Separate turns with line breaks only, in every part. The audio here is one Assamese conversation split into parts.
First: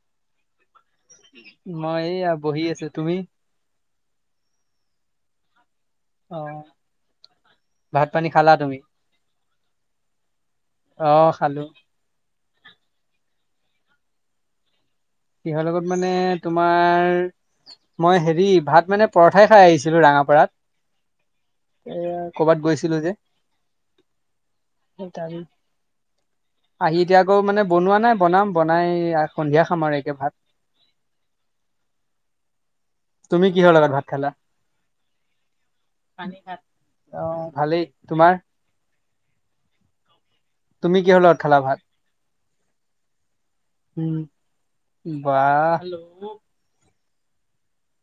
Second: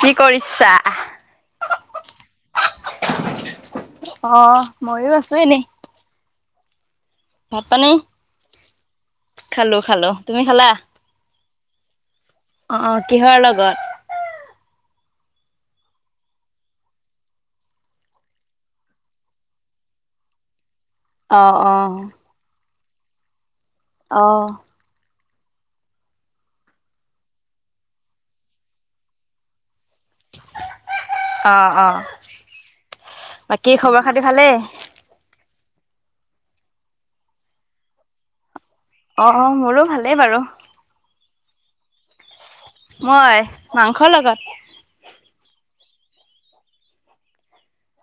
কি কৰিছা।
মই এইয়া বহি আছো তুমি-
অ মইয়ো আছো এনেই
অ ভাত পানী খালা তুমি-
খালোঁ খালোঁ তুমি খালা-
অহ খালো
অ কিহৰ লগত-
কিহৰ লগত মানে তোমাৰ মই হেৰি ভাত মানে পৰঠাই খাই আহিছিলোঁ
অ', অ',
ৰঙাপাৰাত। এ কৰ'বাত গৈছিলোঁ যে।
অ'
আহি এতিয়া আকৌ মানে বনোৱা নাই। বনাম বনাই সন্ধিয়া খামৰ আৰু একে ভাত
অ' অ'
তুমি কিহৰ
বাকী
লগত ভাত
খবৰ খাতি
খালা
ভালে।
অ' ভালেই তোমাৰ
অ' অ' মোৰো ভালেই বাৰু
তুমি কিহৰ লগত খালা ভাত?
মই মাংসৰ
উম
লগত,
বাহ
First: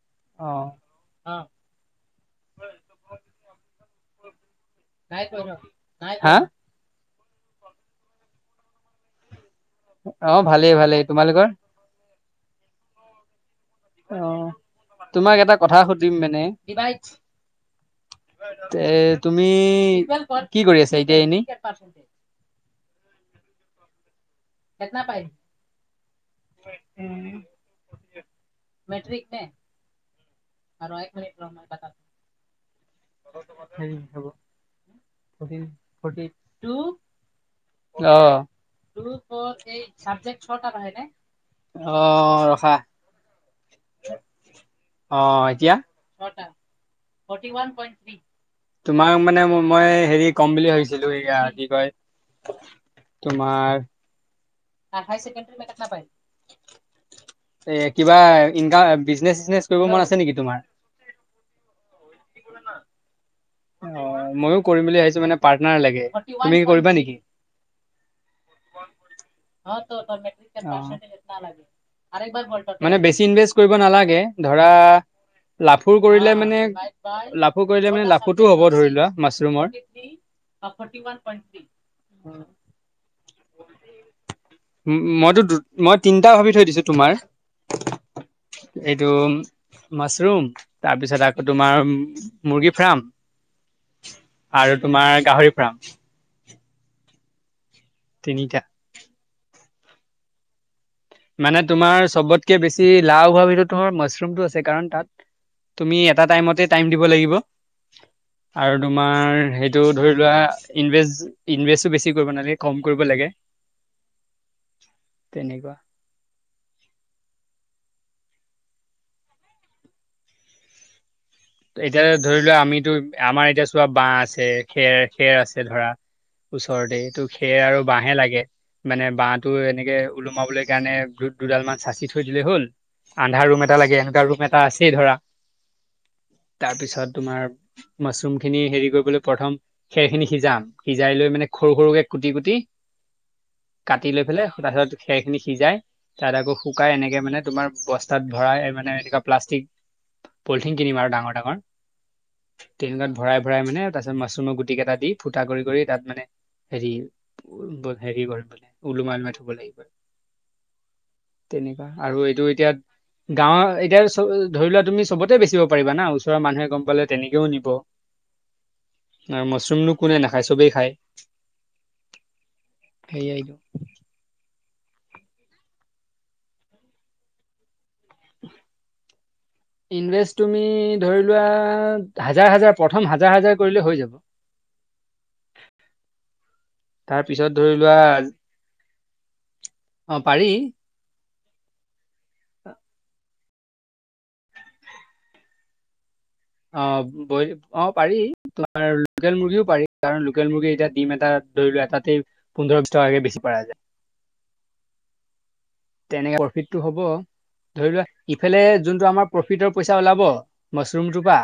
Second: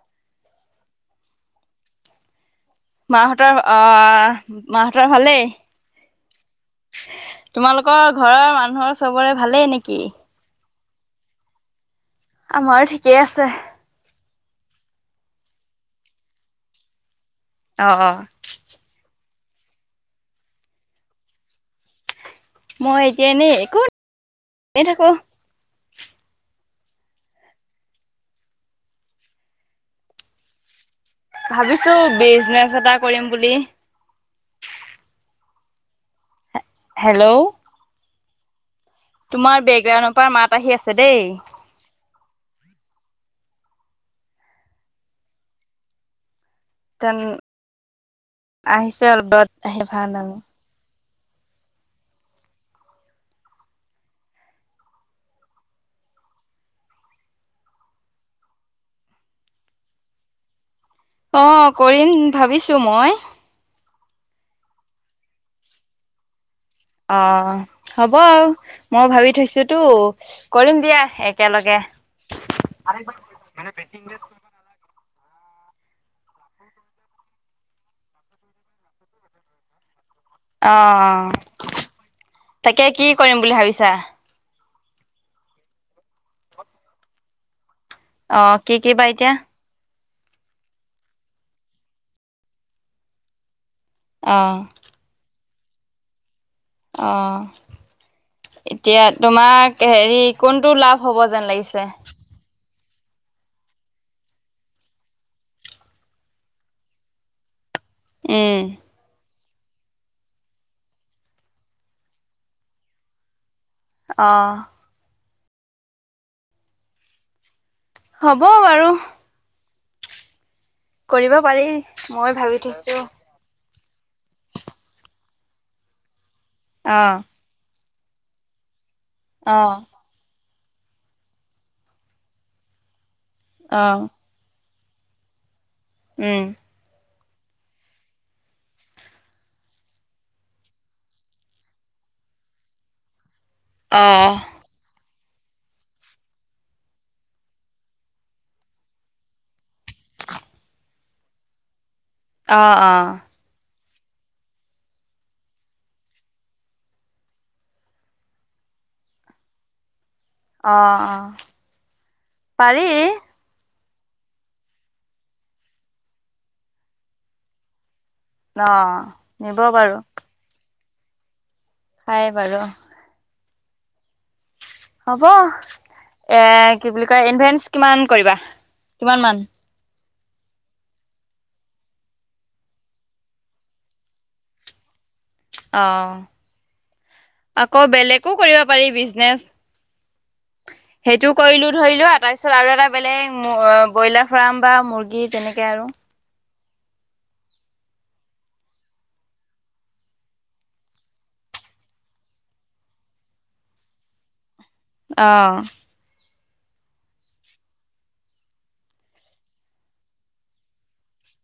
অ'
মাহঁতৰ আহ মাহঁতৰ ভালেই।
হা
তোমালোকৰ ঘৰৰ মানুহৰ চবৰে ভালেই নেকি?
অ ভালেই, ভালেই ।তোমালোকৰ?
আমাৰো ঠিকেই আছে।
অ' তোমাক এটা কথা সুধিম মানে।
অ', অ',
তে তুমি কি কৰি আছা, এতিয়া এনে?
মই এতিয়া এনেই একে।
কেনা পায়। মেট্ৰিক
ভাবিছো বিজনেচ এটা কৰিম বুলি। হেল্ল',
অ'।
তোমাৰ বেকগ্ৰাউণ্ডৰ পৰা মাত
চে
আহি আছে দেই।
অ ৰখা [unintelligible] অ' এতিয়া।
তেন আহিছে
তোমাৰ মানে
অলপত আহি ভাল
মই
আৰু।
কম বুলি ভাবছো। ছিলো। সেয়া কি কয় তোমাৰ হায়াৰ চেকেণ্ড মকট ন পাই। [inaudible] এ কিবা ইনকাম বিজনেচ-চজনেচ কৰিব মন আছে নেকি তোমাৰ?
অ' কৰিম ভাবিছো মই।
অ'ময়ো কৰিম বুলি ভাবিছো। মানে পাৰ্টনাৰ লাগে। তুমি কৰিবা নেকি?
অ' হ'ব আৰু মই ভাবি থৈছোতো কৰিম দিয়া। একেলগে।
মানে বেছি ইনভেষ্ট কৰিব নালাগে ।ধৰা, লাফোৰ কৰিলে মানে লাফোৰ কৰিলে মানে লাফ ক'তো হ'ব ধৰি লোৱা মাছৰুমৰ।
অ' তাকে কি কৰিম বুলি ভাবিছা?
উম, মইতো মই তিনিটা ভাবি থৈ দিছো তোমাৰ।
অ' কি, কি বা
এইটো
এতিয়া?
মাছৰুম তাৰপিছত আকৌ তোমাৰ মুৰ্গী ফাৰ্ম।
অ।
আৰু তোমাৰ গাহৰি ফাৰ্ম। তিনিটা।
অ'এতিয়া তোমাৰ হেৰি কোনটো লাভ হ'ব যেন
মানে
লাগিছে?
তোমাৰ চবতকে বেছি লাও হোৱাৰ ভিতৰত তমাৰ মছৰুমটো আছে কাৰ তাত তুমি এটা টাইম দিব লাগিব।
উম।
আৰু তোমাৰ সেইটো ধৰি লোৱা ইনভে ইনভেষ্টো বেছি কৰিব নালাগে। কম কৰিব লাগে।
আহ।
তেনেকুৱা।
হ'ব বাৰু। কৰিব পাৰি
এতিয়া
মই
ধৰি
ভাবি
লোৱা আমিতো
থৈছো।
আমাৰ এতিয়া চোৱা বাঁহ আছে, খেৰ খেৰ আছে ধৰা।
অ।
ওচৰতে তো খেৰ আৰু বাঁহে লাগে। মানে বাঁহটো
অ।
এনেকে ওলোমাবলৈ বা সেইকাৰণে দু-দুডাল মান চাচি থৈ দিলে হল। আন্ধাৰ ৰুম এটা
অ
লাগে, এনেকুৱা ৰুম এটা এটা আছেই ধৰা।
উম।
তাৰ পিছত তোমাৰ মাছৰুম খিনি হেৰি কৰিবলৈ প্ৰথম খেৰ খিনি সিজাম। সিজাই লৈ মানে সৰু-সৰুকে কুটি-কুটি
[inaudible] অ।
কাটি লৈ পেলাই তাছত খেৰ খিনি সিজাই তাত আকৌ শুকাই এনেকে মানে তোমাৰ বস্তাত ভৰাই মানে এনেকুৱা প্লাষ্টিক পলিথিন কিনিম আৰু ডাঙৰ ডাঙৰ।
অ অ।
তেনেকোৱাত ভৰাই ভৰাই মানে তাৰপিছত মাচৰুমৰ গুটি কেইটা দি ফুটা কৰি কৰি তাত মানে হেৰি হেৰি কৰিম বোলে ওলোমাই ওলোমাই থব লাগিব।
অ অ।
তেনেকোৱা আৰু এইটো এতিয়া
পাৰি
গাঁৱৰ এতিয়া চ ধৰি লোৱা তুমি চবতে বেচিব পাৰিবা না। ওচৰৰ মানুহে গম পালে তেনেকেও নিব।
অ
আৰু
নিব বাৰু
মাছৰুমনো কোনে নাখায়? চবেই খায়।
খাই বাৰু।
সেয়াইটো
হ'ব, এ কি বুলি কয় ইনভেনছ কিমান কৰিবা? কিমান মান?
ইনভেষ্ট তুমি ধৰি লোৱা হাজাৰ-হাজাৰ, প্ৰথম হাজাৰ-হাজাৰ কৰিলে হৈ যাব। তাৰ পিছত
অহ।
ধৰি
আকৌ
লোৱা
বেলেকো কৰিব পাৰি। বিজনেচ
অ পাৰি
সেইটো কৰিলো ধৰিলো আ তাৰপিছত আৰু এটা বেলেগ ব্ৰইলাৰ ফাৰ্ম বা মুৰ্গী তেনেকে আৰু।
অ ব অ পাৰি। তোমাৰ লোকেল মুৰ্গীও পাৰি। কাৰণ লোকেল মুৰ্গীৰ এতিয়া দিম এটা ধৰি লোৱা এটাতেই পোন্ধৰ, বিছ টকাকে বেছি পৰা যায়।
অহ।
এনে প্ৰফিতটো হ'ব। ধৰি লোৱা ইফালে যোনটো আমাৰ প্ৰফিটৰ পইচা ওলাব মাছৰুমটো পৰা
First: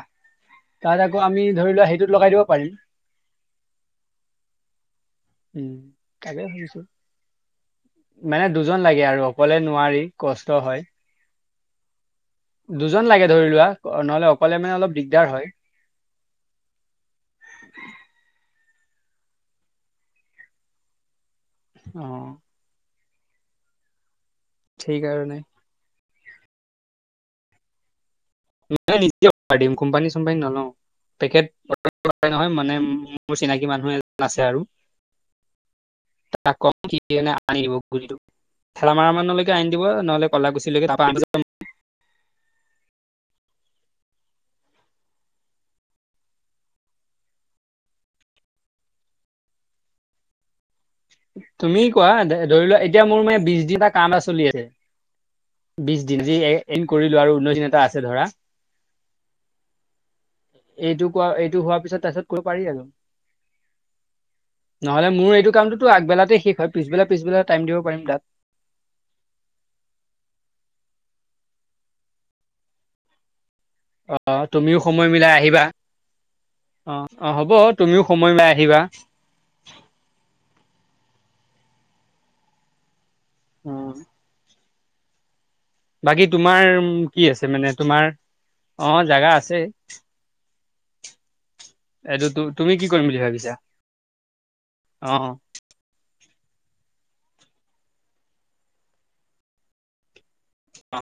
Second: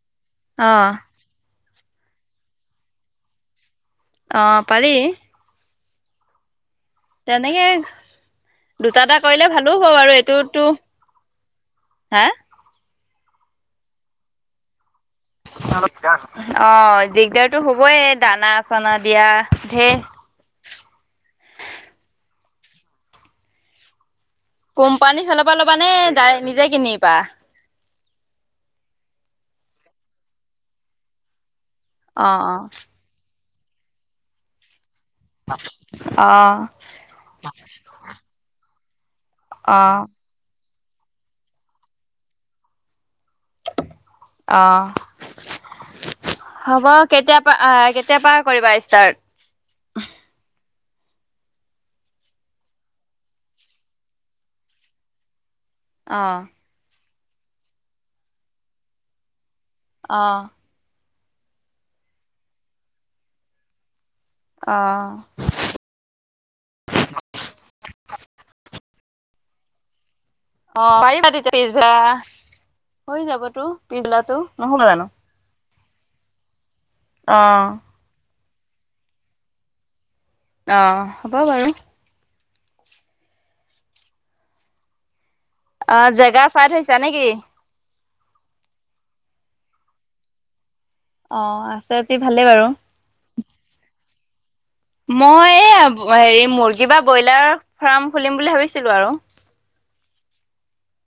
অ
তাত আকৌ আমি ধৰি লোৱা হেইটোত লগাই দিব পাৰিম।
অ পাৰি।
কাইলৈ সুধিছো।
তেনেকে
লাগে
দুটা এটা
আৰু
কৰিলে
অকলে
ভালো হ'ব
নোৱাৰি
বাৰু।
কষ্ট
এইটোতটো
হয়
হা?
দুজন লাগে ধৰি লোৱা। নহ'লে অকলে মানে অলপ দিগ
অ দিগদাৰতো হ'বই দানা চানা দিয়া ঢেৰ।
অ।
কম্পানীৰ
সেইকাৰণে
ফালৰ পৰা ল'বা নে? ডাই নিজে কিনিবা?
নাই নিজেই অৰ্ডাৰ দিম, কোম্পানী চোম্পানী নলও। পেকেট [unintelligible]
অ
নহয়
অ
মানে মোৰ চিনাকি মানুহ এজন আছে আৰু। তাক
অ',
কম কি [unintelligible] কে আনি দিব
অ',
নহলে কলাকুছিলৈকে তাৰপৰা [unintelligible]
অ হ'ব কেতিয়া পা আহ কেতিয়া পা কৰিবা ষ্টাৰ্ট?
তুমি কোৱা। ধৰি লোৱা এতিয়া মোৰ মানে বিছ দিনটা কাম এটা চলি আছে। বিছ
অ'।
দিন যি এণ্ড কৰিলো আৰু ঊনৈছ দিন এটা আছে ধৰা।
অঁ।
এইটো কোৱা একো হোৱা পিছত কৰিব পাৰি আৰু নহলে
অ'।
মোৰ টো আগবেলাতে শেষ হয় পিছবেলা পিছবেলা টাইম দিব পাৰিম তাত-
অ পাৰিবা তেতিয়া পিছ ভা হৈ যাব।
অ
পিছলাটো
তুমিও
নহ'ব ন
সময়
জানো।
মিলাই আহিবা অ অ হ'ব তুমিও সময় মাই আহিবা।
অ হ'ব বাৰু-
অ
অ',
বাকী
জেগা চাই
তোমাৰ
থৈছা
কি
নেকি?
আছে মানে তোমাৰ অ জেগা আছে।
অ', আছে যদি
এইটো
ভালেই বাৰু।
তুমি কি কৰিম বুলি ভাবিছা।
মই হেৰি মুৰ্গী বা বইল- ফাৰ্ম খুলিম বুলি ভাবিছিলোঁ।
অ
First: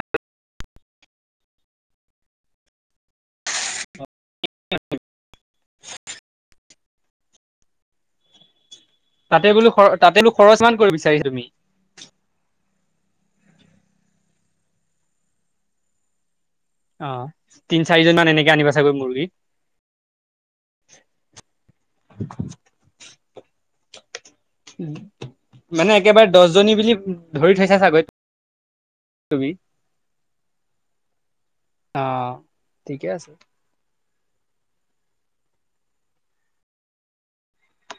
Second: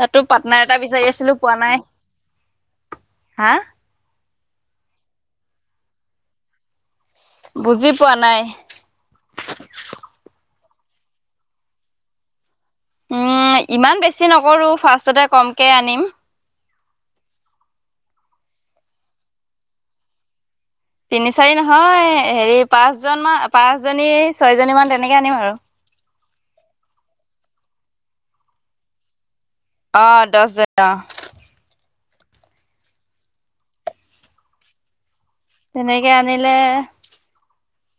তাতো পাট্নাৰ এটা বিচাৰি আছিলো পোৱা নাই হা।
[inaudible]
বুজি পোৱা নাই।
তাতে বোলো খৰ তাতেলো খৰচ মান কৰিব বিচাৰিছা তুমি।
উম ইমান বেছি নকৰো ফাৰ্ষ্টতে কমকে আনিম।
অ তিন চাৰিজন মান এনেকে আনিবা চাগৈ মুৰ্গী।
তিনি চাৰি নহয় হেৰি পাঁচ জন ম পাঁচজনী ছয়জনী মান তেনেকে আনিম আৰু।
মানে একেবাৰে দহ জনী বুলি। ধৰি থৈছা চাগৈ তুমি।
আহ দহ জনীৰ।
আহ ঠিকে আছে।
তেনেকে আনিলে।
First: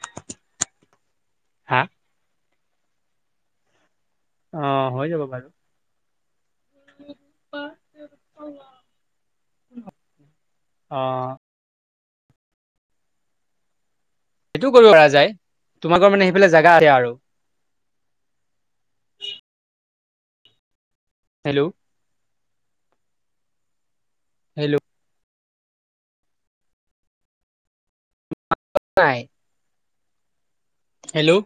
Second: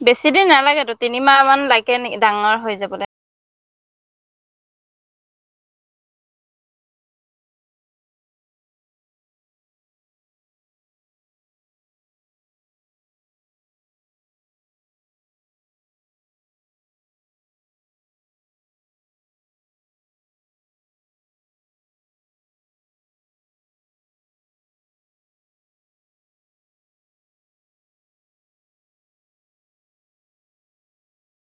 বেছি দিন নালাগেতো তিনিমাহ মান
হা
লাগে ডাঙৰ হৈ যাবলৈ।
অ হৈ যাব পাৰে। আহ। সেইটোও কৰিব পৰা যায় তোমালোকৰ মানে সেইফালে জেগা আছে ।আৰু
আ
হেল্ল' হেল্ল' নাই হেল্ল'